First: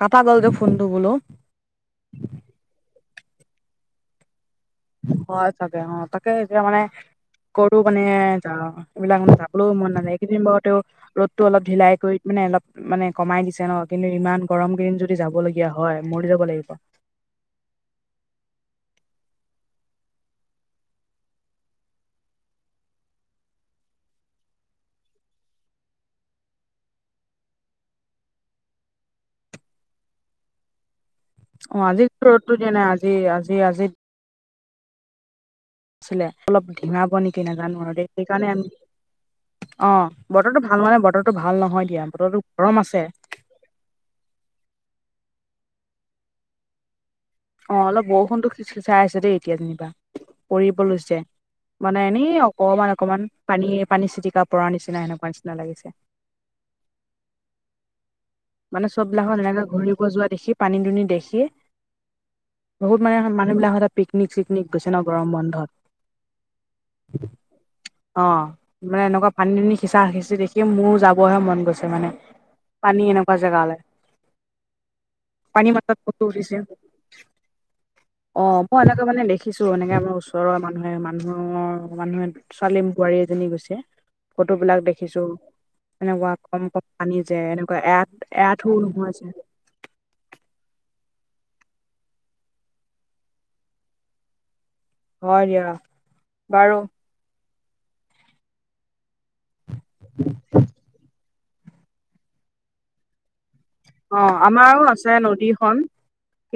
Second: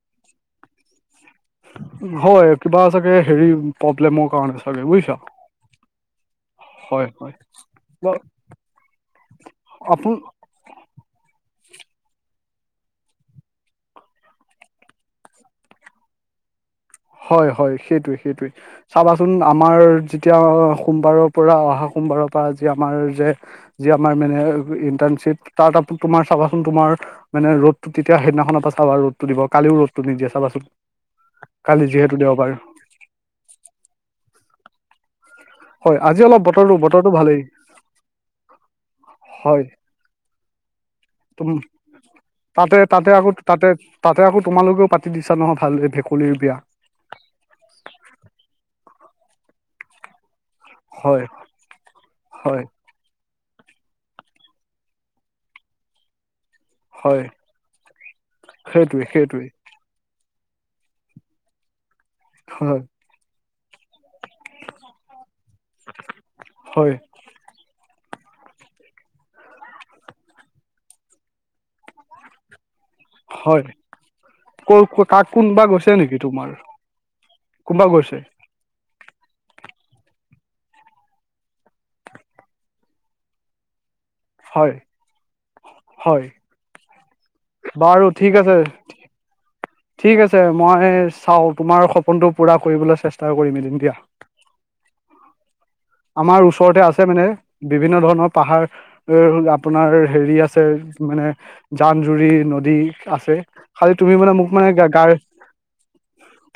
কটা গ'ল যে ফোনটো বোলো। হয় কিবা চাগে হেৰি প্ৰব্লেমৰ কাৰণে চাগে বুজিছা। অ দে অ তাকে এতিয়া মানে- হয় হয় কতো মানে বা যা এইবিলাক মানে যাবলৈও মন নাযায় আপোন এইকেইদিন বাৰু তেওঁ ৰ'দ- টো অলপ ঢিলাই কৰি মানে অলপ মানে কমাই দিছে ন কিন্তু ইমান গৰম কেইদিন যদি যাব লগীয়া হয় মৰি যাব লাগিব। হয় হয় সেইটোৱে, সেইটোৱে। চাবাচোন আমাৰ যেতিয়া সোমবাৰৰ পৰা অহা সোমবাৰৰ পৰা আজি আমাৰ যে যি আমাৰ মানে ইণ্টাৰ্ণশ্বিপ তাৰ তোমাৰ চাবাচোন তোমাৰ মানে ৰ'দটো তেতিয়া সেইদিনাখনৰ পৰা চাবা ৰদটো দিব কালিও ৰ'দটো নিদিয়ে চাবাচোন। অঁ কালি যিহেতু আজিক দেওবাৰ ৰদটো দিয়া নাই। আজি আজি আজি উ আছিলে অলপ ধিমাব নেকি নাজানো আৰু দেই সেইকাৰণে আমি হয় অঁ বতৰটো ভাল মানে বতৰটো তুম ভাল নহয় দিয়া বতৰটো তাতে গৰম আছে। তাতে আকৌ তাতে তাতে আকৌ তোমালোকেও পাতি দিছা নহয় ভাল এই ভেকুলীৰ বিয়া। অ অলপ বৰষুণটো খিছখিচাই আছে দেই এতিয়া যেনিবা। কৰিব লৈছে হয় মানে এনে হয় অকমান অকমান- পানীয়ে পানী চিটিকা পৰাৰ নিচিনা সেনেকুৱা নিচিনা লাগিছে। হয়। মানে সেইটোৱে চববিলাকখন সেইটোৱে এনেকে ঘূৰিব যোৱা দেখি পানী দুনি দেখি- হয়। বহুত মানে মানুবিলাকত- পিকনিক চিকনিক গৈছে ন গৰম বন্ধত। হয় অ মানে এনেকুৱা পানী-দুনি সিঁচা সিঁচি দেখি মোৰ যাবহে মন গৈছে মানে। পানী এনেকুৱা জেগালে। কৰ কাক কোনোবা পানী গৈছে মাত্ৰাত নেকি ফটো উঠিছে তোমাৰ কোনবা গৈছে? অ, মই এনেকে মানে দেখিছো। এনেকে আমাৰ ওচৰৰ মানুহে মানুহৰ মানুহে ছোৱালী বোৱাৰী এজনী গৈছে। ফটো হয় বিলাক দেখিছো, হয় এনেকুৱা কম-কম পানী যে এনেকুৱা বাৰু এক ঠিক আছে। ঠিক আছে মই চাও তোমাৰ সপোনটো পূৰা কৰিবলৈ চেষ্টা কৰিম এদিন দিয়া। হয় দিয়া। আমাৰ বাৰু ওচৰতে আছে মানে বিভিন্ন ধৰণৰ পাহাৰ। এ আপোনাৰ হেৰি আছে মানে জান-জুৰি নদী আছে। খালি তুমি অ, মানে মোক মানে আমাৰো আছে গাড়ী নদীখন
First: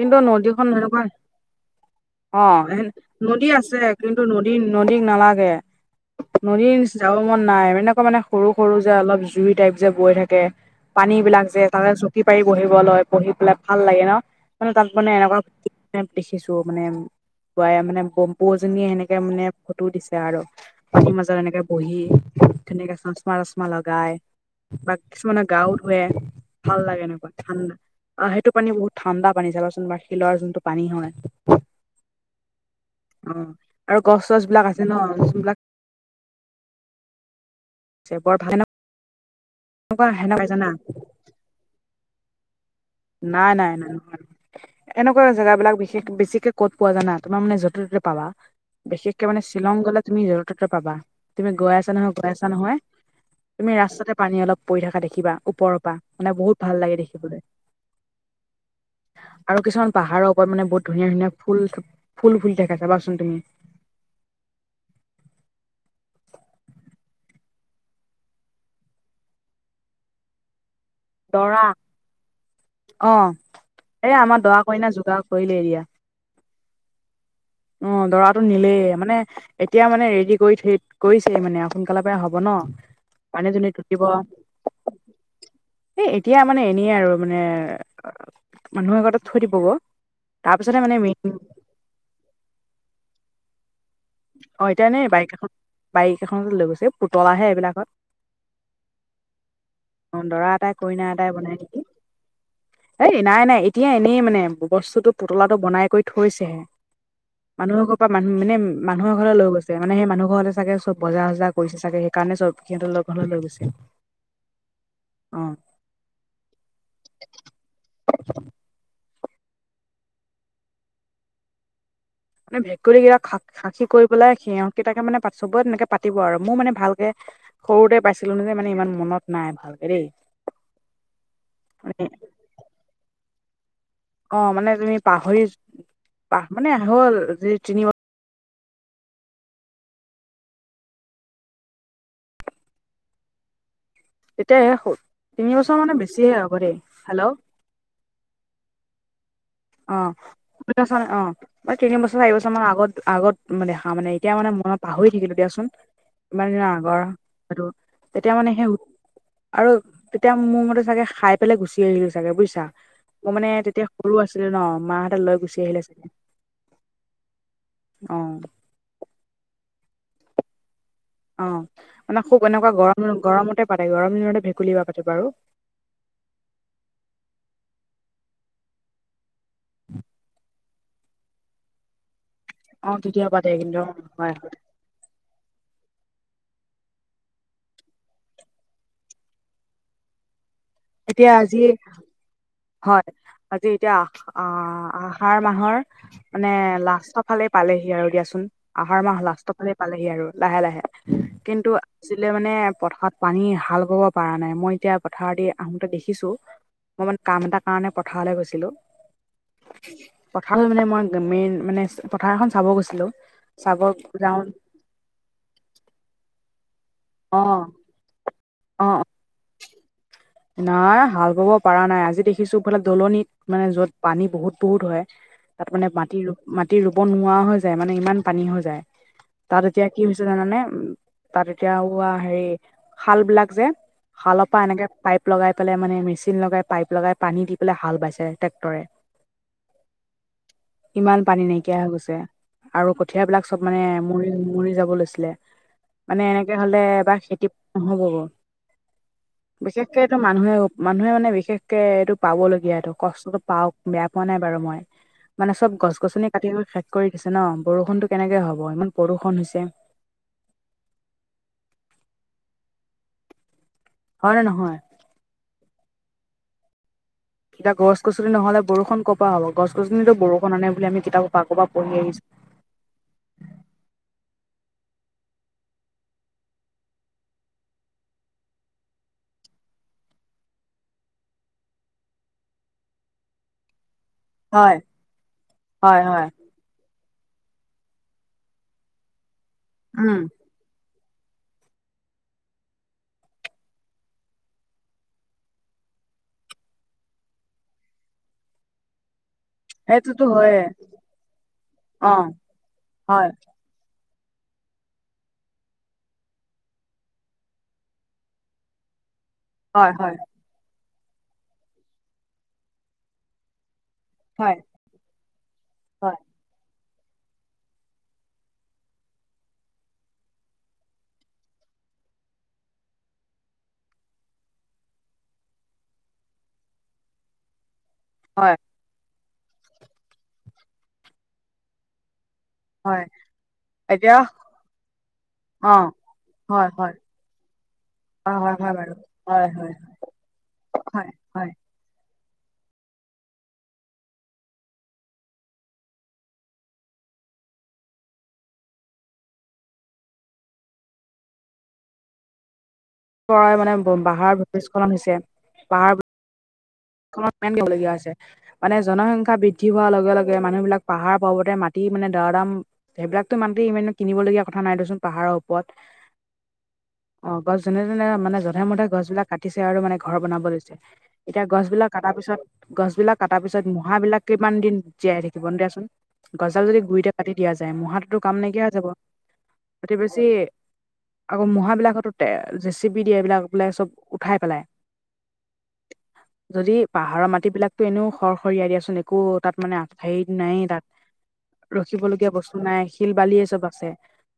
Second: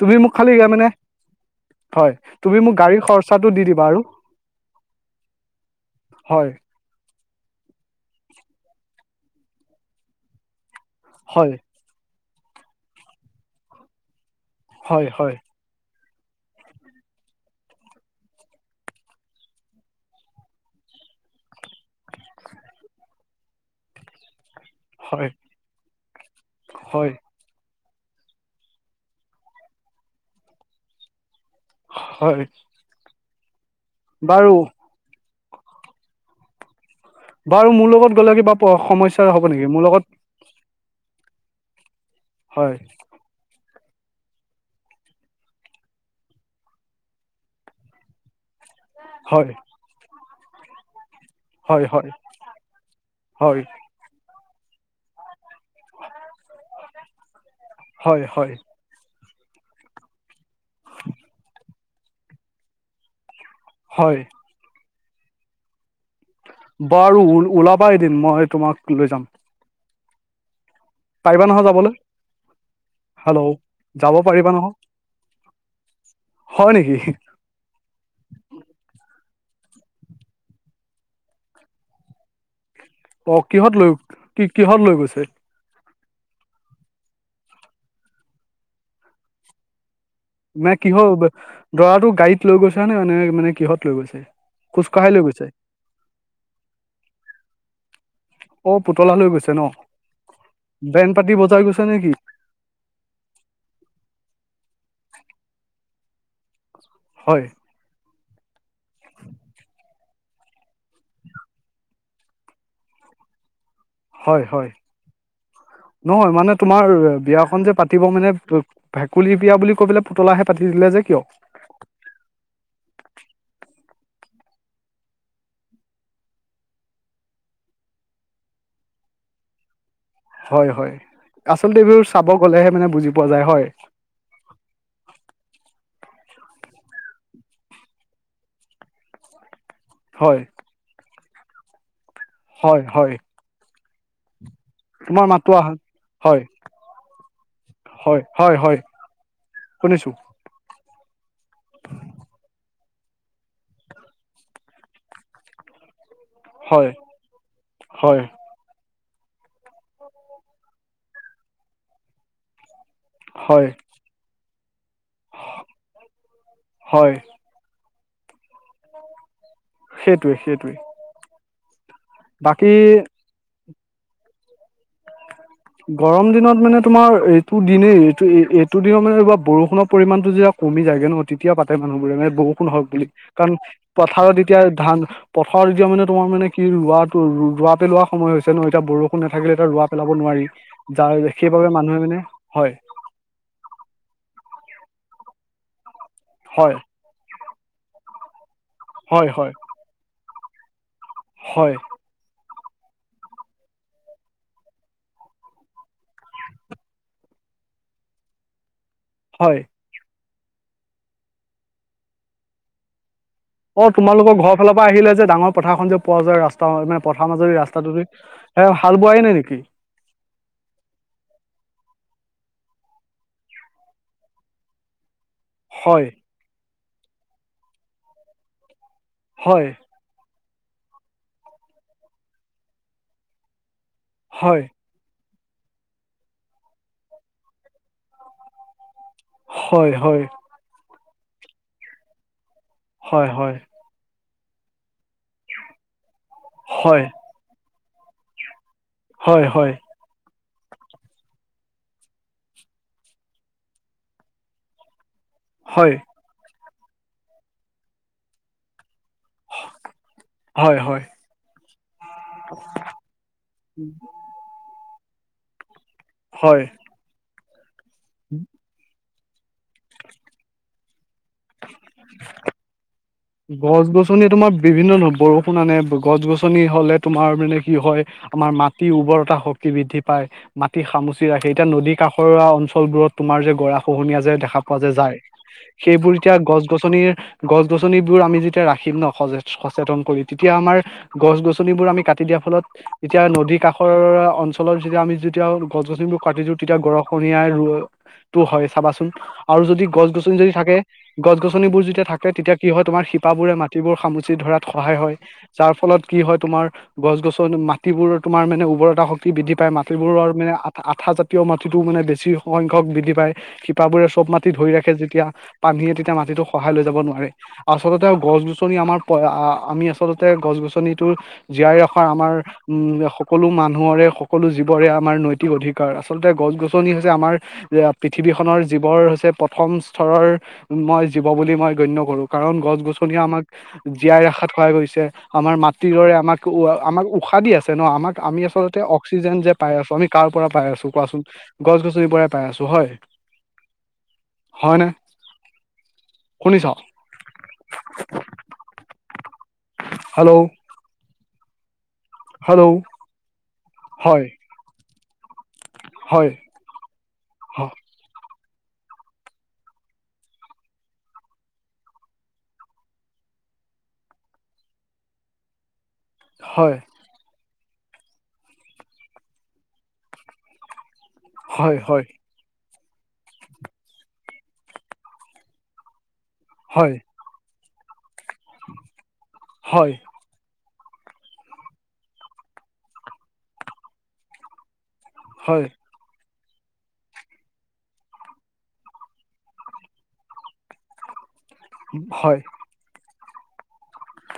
তুমি মোক খালি নদীখন মানে হেনেকোৱা হয় অ, তুমি মোক গাড়ীৰ খৰচাটো নদী দি আছে দিবা আৰু কিন্তু নদ দী নদীক নালাগে। হয় নদীৰ যাব মন নাই এনেকুৱা মানে সৰু-সৰু যে অলপ জুই টাইপ যে বৈ থাকে। পানী বিলাক হয় যে, তাকে চকী পাৰি বহিব লয় বহি পেলাই ভাল লাগে ন, মানে তাত হয় মানে হয় এনেকুৱা দেখিছো মানে পুৱাই মানে বম্পু এজনীয়ে সেনেকে মানে ফটো দিছে আৰু। পানীৰ মাজত এনেকে বহি ধুনীয়াকে চচমা-টচমা লগাই। বা হয় কিছুমানে গা ধুুৱে ভাল লাগে হয় এনেকুৱা। ঠাণ্ডা সেইটো পানী বহুত ঠাণ্ডা পানী চাবাচোন বা শিলৰ যোনটো পানী হয়। হয়। অ, আৰু গছ-চছ বাৰু বিলাক আছে ন, গছবিলাক বাৰু মোৰ লগত গ'লে কিবা সমস্যা হ'ব নেকি? মোৰ লগত, সেনাকাই জানা, হয়। নাই-নাই-নাই-নাই। এনেকুৱা জেগাবিলাক বিশেষ বেছিকে ক'ত পোৱা জানা, তোমাৰ মানে য'তে-ত'তে পাবা। বিশেষকে মানে হয় শ্বিলং গলে তুমি যতে-ততে পাবা। তুমি গৈ হয় আছা হয় নহয়, গৈ আছা নহয় হয় তুমি ৰাস্তাতে পানী অলপ পৰি থকা দেখিবা ওপৰৰ পৰা মানে বহুত ভাল লাগে দেখিবলে। হয়-হয়। আৰু কিছুমান পাহাৰৰ ওপৰত মানে বহুত ধুনীয়া-ধুনীয়া ফুল, ফুল ফুলি থাকে চাবাচোন তুমি। হয়। বাৰু ওলাবা এদিন মই তোমাক লৈ যাম। পাৰিবা দৰা নহয় যাবলে? অ, এ আমাৰ পাৰিবা দৰা নহয় কইনা যোগাৰ কৰিলে এৰিয়া। হয় নেকি? অ, দৰাটো নিলেই মানে, এতিয়া মানে ৰেডি কৰি থৈ কৰিছেই মানে সোনকালে পৰাই হ'ব ন। অঁল, পানী দুনি কিহত লৈ তুলিব কি কিহত লৈ গৈছে? এ এতিয়া মানে এনেইে আৰু মানে মানুহৰ আগ থৈ দিব গ। তাৰ পিছতে মানে কিহৰ মেইন দৰাটো গাড়ীত লৈ গৈছা নে, এনে মানে কিহত লৈ গৈছা? অ, এতিয়ানে বাইক এখন বাইক এখন লৈ গৈছে পুতলাহে এইবিলাকত। অ, পুতলা লৈ গৈছে ন? অ দৰা এটাই কইনা বেন এটাই পাতি বনাই বজাই গৈছে নেকি? এই নাই-নাই এতিয়া এনেই মানে বস্তুটো পুতলাটো বনাই কৰি থৈছেহে। হয়। মানুহৰ পৰা মানুহ মানে মানুহৰ ঘৰলৈ লৈ গৈছে, মানে সেই মানুহ ঘৰলে চাগে চব বজাৰ চজাৰ কৰিছে চাগে? সেইকাৰণে চব সিহঁতৰ ঘৰলৈ লৈ গৈছে। হয়-হয়, অ নহয় মানে তোমাৰ বিয়াখন যে পাতিব মানে ভেকুলী বিয়া বুলি কৈ পেলাই পুতলাহে পাতি দিলে যে কিয়? মানে ভেকুলী বিয়া খাক খাকী কৰি পেলাই সিহতকেইটাকে মানে পাত চব তেনেকে পাতিব আৰু মোৰ মানে ভালকে। সৰুতে পাইছিলো মানে মানে ইমান মনত নাই ভালকে দেই। হয়-হয় আচলতে মানে এইবোৰ চাব গ'লেহে মানে বুজি পোৱা যায় হয়। অ, মানে তুমি পাহৰি পাহ মানে হ'ল যি তিন বছৰ হয়। হয়-হয়। তে মাতো তিনি আহা বছৰ মানে বেছিহে হ'ব দেই। হেল্ল', হয়-হয়-হয়। অ, [unintelligible] অ, মানে তিন বছৰ চাৰিবছৰ মান আগত-আগত ম দেখা মানে এতিয়া মানে মই পাহৰি থাকিলো দিয়াচোন। ইমান দিনৰ হয় আগৰ সেইটো হয় এতিয়া মানে সেই আৰু তেতিয়া মোৰ মতে চাগে খাই পেলাই গুচি আহিলো চাগে বুজিছা, মই মানে হয় তেতিয়া সৰু আছ ছিলো ন মাহতে লৈ গুচি আহিলে ছাগে আছিলে হয় অ, সেইটোৱে-সেইটোৱেই। অ, মানে খুব এনেকুৱা গৰম-গৰমতে পাতে গৰম দিনতে ভেকুলী বিয়া পাতে বাৰু। গৰম দিনত মানে তোমাৰ এইটো দিনেই এইটো-এইটো দিনত মানে বৰষুণৰ পৰিমানটো যে কমি যায়গে ন তেতিয়া পাতে মানুহবোৰে মানে বৰষুণহওক অঁ বুলি, তেতিয়া পাতে কাৰণ কিন্তু অ, হয় পথাৰত হয় এতিয়া ধান পথাৰত এতিয়া মানে তোমাৰ মানে কি ৰোৱাটো-ৰোৱা পেলোৱা সময় হৈছে ন, এতিয়া বৰষুণ নাথাকিলে এতিয়া ৰোৱা পেলাব নোৱাৰি। এতিয়া যাৰ আজি সেইবাবে মানুহে মানে হয়। আজি এতিয়া আহ-আহাৰ মাহৰ মানে হয়। লাষ্টৰ ফালে পালেহি আৰু দিয়াচোন, আহাৰ মাহ হয় হয় লাষ্টৰ ফালে পালেহি আৰু লাহে-লাহে। হয় কিন্তু আজিলে মানে পথাৰত পানী হাল বাৱ পৰা নাই, মই এতিয়া পথাৰ দি আহোতে দেখিছো, মই মানে কাম এটা কাৰণে পথাৰলে গৈছিলো। হয়। পথাৰটো মানে মই মেইন, মানে পথাৰ এখন চাব গৈছিলো। চাব অ, তোমালোকৰ যাওঁ ঘৰ ফালৰ পৰা আহিলে যে ডাঙৰ পথাৰখন যে পোৱা যায় ৰাস্তা নে পথাৰ মাজদি অঁ ৰাস্তাটোদি। এ অঁ হাল বোৱাই নাই নেকি? নাই হাল বাব পাৰা নাই, আজি দেখিছো ফালে দলনিত মানে যত পানী বহুত-বহুত হয়। তাত মানে হয় মাটি-মাটি ৰুব নোৱাৰা হৈ যায় মানে ইমান পানী হৈ যায়। হয় তাত এতিয়া কি হৈছে জানানে উম, তাত এতিয়া উৱা হেৰি খাল বিলাক যে হালৰ পৰা হয় এনেকে পাইপ লগাই পেলাই মানে মেচিন লগাই পাইপ লগাই পানী দি পেলাই হাল বাইছে ট্ৰেক্টৰে। হয়-হয়। ইমান পানী নাইকিয়া হৈ গৈছে আৰু কঠিয় হয় বিলাক হয় চব মানে মৰি-মৰি যাব লৈছিলে মানে এনেকে হলে হয়, এবাৰ খেতি নহ'ব। হয়-হয়। এইটোৱেটো মানুহে-মানুহে মানে বিশেষকে এইটো পাবলগীয়াটো কষ্টটো পাওক, বেয়া পোৱা নাই বাৰু মই। মানে চব হয়, গছ-গছনি কাটি দেখোন শেষ কৰি দিছে ন বৰষুনতো কেনেকে হব ইমান বৰোষন হৈছে। হয়-হয়। হয় নে নহয়? হয়। এতিয়া গছ গছনি নহলে বৰুষন ক পা হব গছ-গছনিতো বৰুষণ আনে বুলি আমি কিতাপত আগৰপৰা পঢ়ি আহিছো। গছ-গছনি তোমাৰ বিভিন্ন ন বৰষুণ আনে গছ -গছনি হলে তোমাৰ মানে কি হয় আমাৰ মাটিৰ উৰ্বৰতা শক্তি বৃদ্ধি পায়। মাটি সামুচি ৰাখে এতিয়া নদী কাষৰোয়া অঞ্চলবোৰত তোমাৰ যে গৰা খহনীয়া যে দেখা হয় পোৱা যে যায় হয় সেইবোৰ হয় এতিয়া গছ-গছনিৰ, গছ-গছ গছনিবোৰ আমি যেতিয়া ৰাখিম ন সজে সচেতন উম কৰি তেতিয়া আমাৰ গছ গছনিবোৰ আমি কাটি দিয়াৰ ফলত ইতিয়া নদী কাষৰ অঞ্চলত যেতিয়া আমি যেতিয়াও গছ-গছনিবোৰ কাটি দিও তেতিয়া গৰাখহীয়ায় ৰ টো হয় চাবাচোন। আৰু যদি সেইটোতো গছ-গছনি যদি হয়ে থাকে গছ-গছনিবোৰ যেতিয়া অ থাকে তেতিয়া কি হয় তোমাৰ শিপাবোৰে মাত তিবোৰ সামুচি ধৰাত সহায় হয়। যাৰ ফলত কি হয় তোমাৰ গছ গছনী মাটিবোৰ তোমাৰ মানে উৰ্বৰতা শক বৃদ্ধি পায় হয় হয় মাটিবোৰৰ মানে আ আঠা জাতীয় মাটিটো মানে বেছি সংখ্যক বৃদ্ধি পায় শিপাবোৰে চব মাটি হয় ধৰি ৰাখে যেতিয়া পানীয়ে হয় তেতিয়া মাটিটোক খহায় লৈ যাব নোৱাৰে। আচলতে গছ গছনি আমাৰ পয় আ আমি আচলতে গছ গছনিটো জীয়াই ৰখাৰ আমাৰ উম সকলো মানুহৰে সকলো জীৱৰে আমাৰ নৈতিক অধিকাৰ আচলতে গছ গছনি হৈছে আমাৰ যে হয় পৃথিৱীখনৰ জীৱৰ হৈছে প্ৰথম স্থৰৰ মই জীৱ বুলি মই গণ্য কৰো। কাৰণ গছ হয় গছনিয়ে আমাক এতিয়া জীয়াই ৰাখাত সহায় কয়িছে। আমাৰ অ মাটিৰ ৰৰে আমাক হয় উৱা হয় আমাক উশাহ দি আছে ন আমাক হয় আমি হয় হয় আচলতে বাৰু অক্সিজেন হয় যেপ হয় পাই আছো আমি কাৰ পৰা পাই আছো হয় কোৱাচোন হয় গছ গছনি পৰাই পাই আছো হয় হয় নে শুনিছ। হেলৌ। হেলৌ। পৰাই মানে বা বাহাৰ ভূমিস্খলন হৈছে বাহাৰ হয়। ক মত পেম হয় দিবলগীয়া হৈছে। মানে জনসংখ্যা বৃদ্ধি হোৱাৰ লগে লগে মানুহবিলাক পাহাৰ পৰ্বতে মাটি মানে দৰাদাম সেইবিলাকতো মানতি ইমান কিনিব লগীয়া কথা নাই দেচোন পাহাৰৰ ওপৰত। হয়। অঁ গছ যোনে যোনে মানে জধে মধে গছ বিলাক কাটিছে আৰু মানে ঘৰ বনাব লৈছে। এতিয়া গছ হয় বিলাক হয় কাটা পিছত গছ বিলাক কাটা পিছত মোহ়াবিলাক কিমান দিন জীয়াই থাকিব দেচোন। গছজাল যদি হয় গুৰিতে কাটি দিয়া যায় ম়োহাতোতো কাম নাইকিয়া হৈ যাব হয় অতিবিজ যি আকৌ মোহাবিলাক তোতে জেচিপি দিয়ে এইবিলাক বোলে চব উঠাই পেলাই। হয়। যদি পাহাৰৰ মাটিবিলাকতো এনেও খৰ খৰিয়াই দিয়াচোন একো তাত মানে আগ হাৰি নাইয়ে তাত। ৰখিবলগীয়া বস্তু নাই, শিল বালিয়ে চব আছে।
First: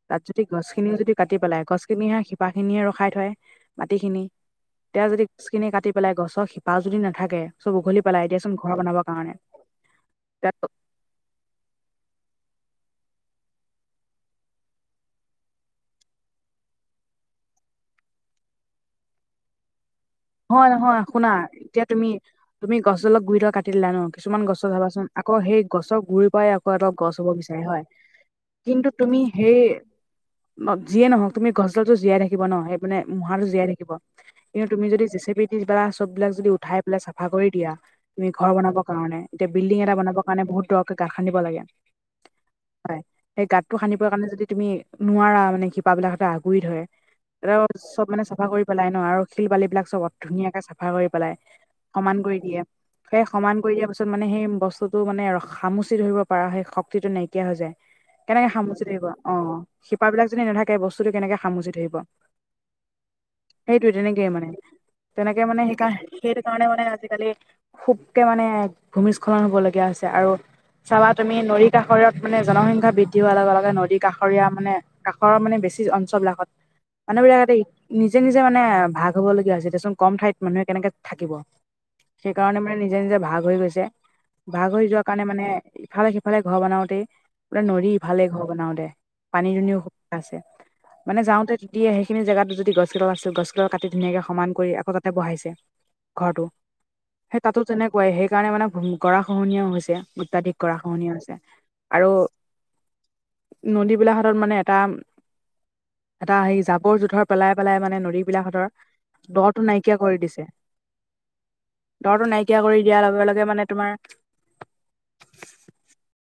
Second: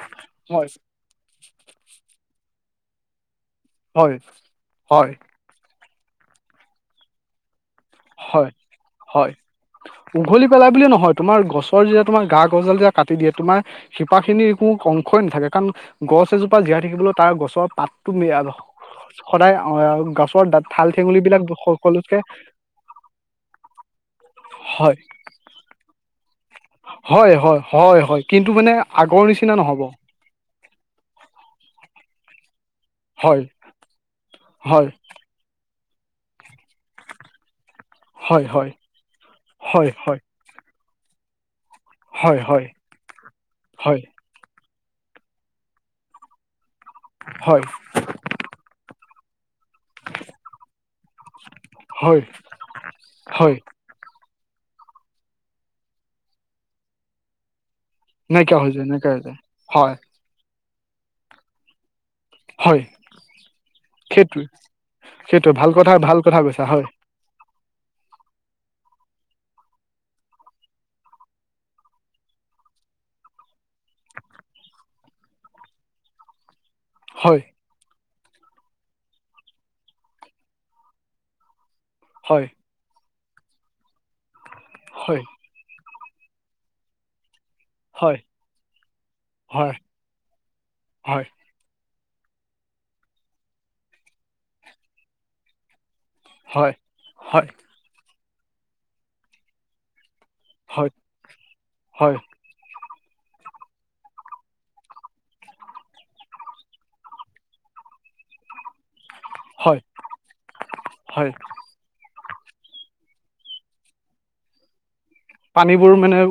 তাত যদি হয় গছ খিনি যদি কাটি পেলাই, গছখিনিহে শিপা খিনিহে ৰখাই থয়, হয় মাটিখিনি, এতিয়া হয় যদি গছ কিনি কাটি পেলাই গছৰ শিপা যদি নাথাকে, চব উঘলি পেলাই হয় দিয়াচোন ঘৰ বনাব হয় কাৰণে উঘলি তাত পেলাই বুলিয়ে নহয় তোমাৰ গছৰ যেতিয়া তোমাৰ গা গছডাল যেতিয়া কাটি দিয়ে তোমাৰ শিপাখিনিৰ একো অংশই নাথাকে কাৰণ গছ এজোপা জীয়াই থাকিবলেও তাৰ গছৰ পাতটো মি য়া সদায় অ গছ বৰদাত নহয় ঠাল নহয় ঠেঙুলী শুনা বিলাক এতিয়া তুমি সকলোতকে তুমি গছডালক গুৰি ডাল কাটি দিলা ন কিছুমান গছ হয় চাবাচোন আকৌ সেই গছৰ গুৰিৰ পৰাই আ কৌ এডাল গছ হ'ব হয় বিচাৰে হয় মানে কিন্তু তুমি আগৰ নিচিনা সেই নহ'ব মক যিয়ে নহওক তুমি গছডালতো জীয়াই থাকিব ন সেই পিনে হয় মোহাটো জীয়াই থাকিব কিন্তু, তুমি হয় যদি জেচিপি দি বা চবিলাক যদি উঠাই পেলাই চাফা কৰি দিয়া তুমি হয় ঘৰ হয় বনাব কাৰণে এতিয়া বিল্ডিং হয় এটা হয় বনাবৰ কাৰণে বহুত দ'কে গাত খানিব লাগে। হয় সেই গাতটো খানিব হয় কাৰণে যদি তুমি নোৱাৰা মানে শিপাবিলাহতে আগুৰি ধৰে এ হয় চব মানে চাফা কৰি পেলাই ন আৰু শিল বালি বিলাক, চবত ধুনীয়াকে চাফা কৰি পেলাই সমান হয় কৰি দিয়ে। সেই সমান হয় কৰি দিয়া পাছত- ত মানে সেই বস্তুতো মানে খামুচি ধৰিব পাৰা সেই শক্তিটো নাইকিয়া হৈ যায়। কেনেকে নাইকিয়া হৈ খামুচি যায় ধৰিব, নাইকিয়া হৈ অ যায় হয় শিপাবিলাক যদি নাথাকে বস্তুটো কেনেকে খামুচি ধৰিব। হয় সেইটোৱে তেনেকেই সেইটোৱে মানে। তেনেকে সেইটোৱে মানে ভাল কথা ভাল সেইকাৰণে কথা কৈছা সেইটোকাৰণে মানে হয় আজিকালি, খুবকে মানে ভূমিস্খলন হবলগীয়া হৈছে। আৰু চাবা তুমি নৰী কাষৰীয়ত মানে জনসংখ্যা বৃদ্ধি হোৱাৰ লগে লগে নদী কাষৰীয়া মানে, কাষৰৰ মানে বেছি অঞ্চল বিলাকত মানুহ হয় বিলাকতে নিজে নিজে মানে ভাগ হবলগীয়া হৈছিল। দেচোন কম ঠাইত মানুহে কেনেকে থাকিব। হয় সেইকাৰণে মানে নিজে নিজে ভাগ হৈ গৈছে। ভাগ হৈ যোৱা হয় কাৰণে মানে ইফালে সিফালে ঘৰ বনাওতেই, পুৰা নদী হয় ইফালে ঘৰ বনাও দে পানী হয় দুনিৰো সুবিধা আছে, মানে হয় যাওঁতে দিয়ে সেইখিনি জেগাতো যদি গছবিলাক আছিল, গছিবিলাক কাটি ধুনীয়াকে সমান কৰি আকৌ তাতে বহাইছে। ঘৰটো। হয় সেই হয় তাতো তেনেকুৱাই, সেই কাৰণে মানে গড়া খহনীয়াও হৈছে অত্যাধিক। হয় গঢ়াখহনীয়া হৈছে, আৰু হয় নদী বিলাক সদায় মানে এটা এটা সেই জাবৰ জোথৰ পেলাই পেলাই মানে নদীবিলাক সঁতৰ, গড়াটো হয় নাইকিয়া কৰি দিছে। হয় গড়াটো নাইকিয়া কৰি দিয়াৰ লগে লগে মানে তোমাৰ, পানীবোৰ মানে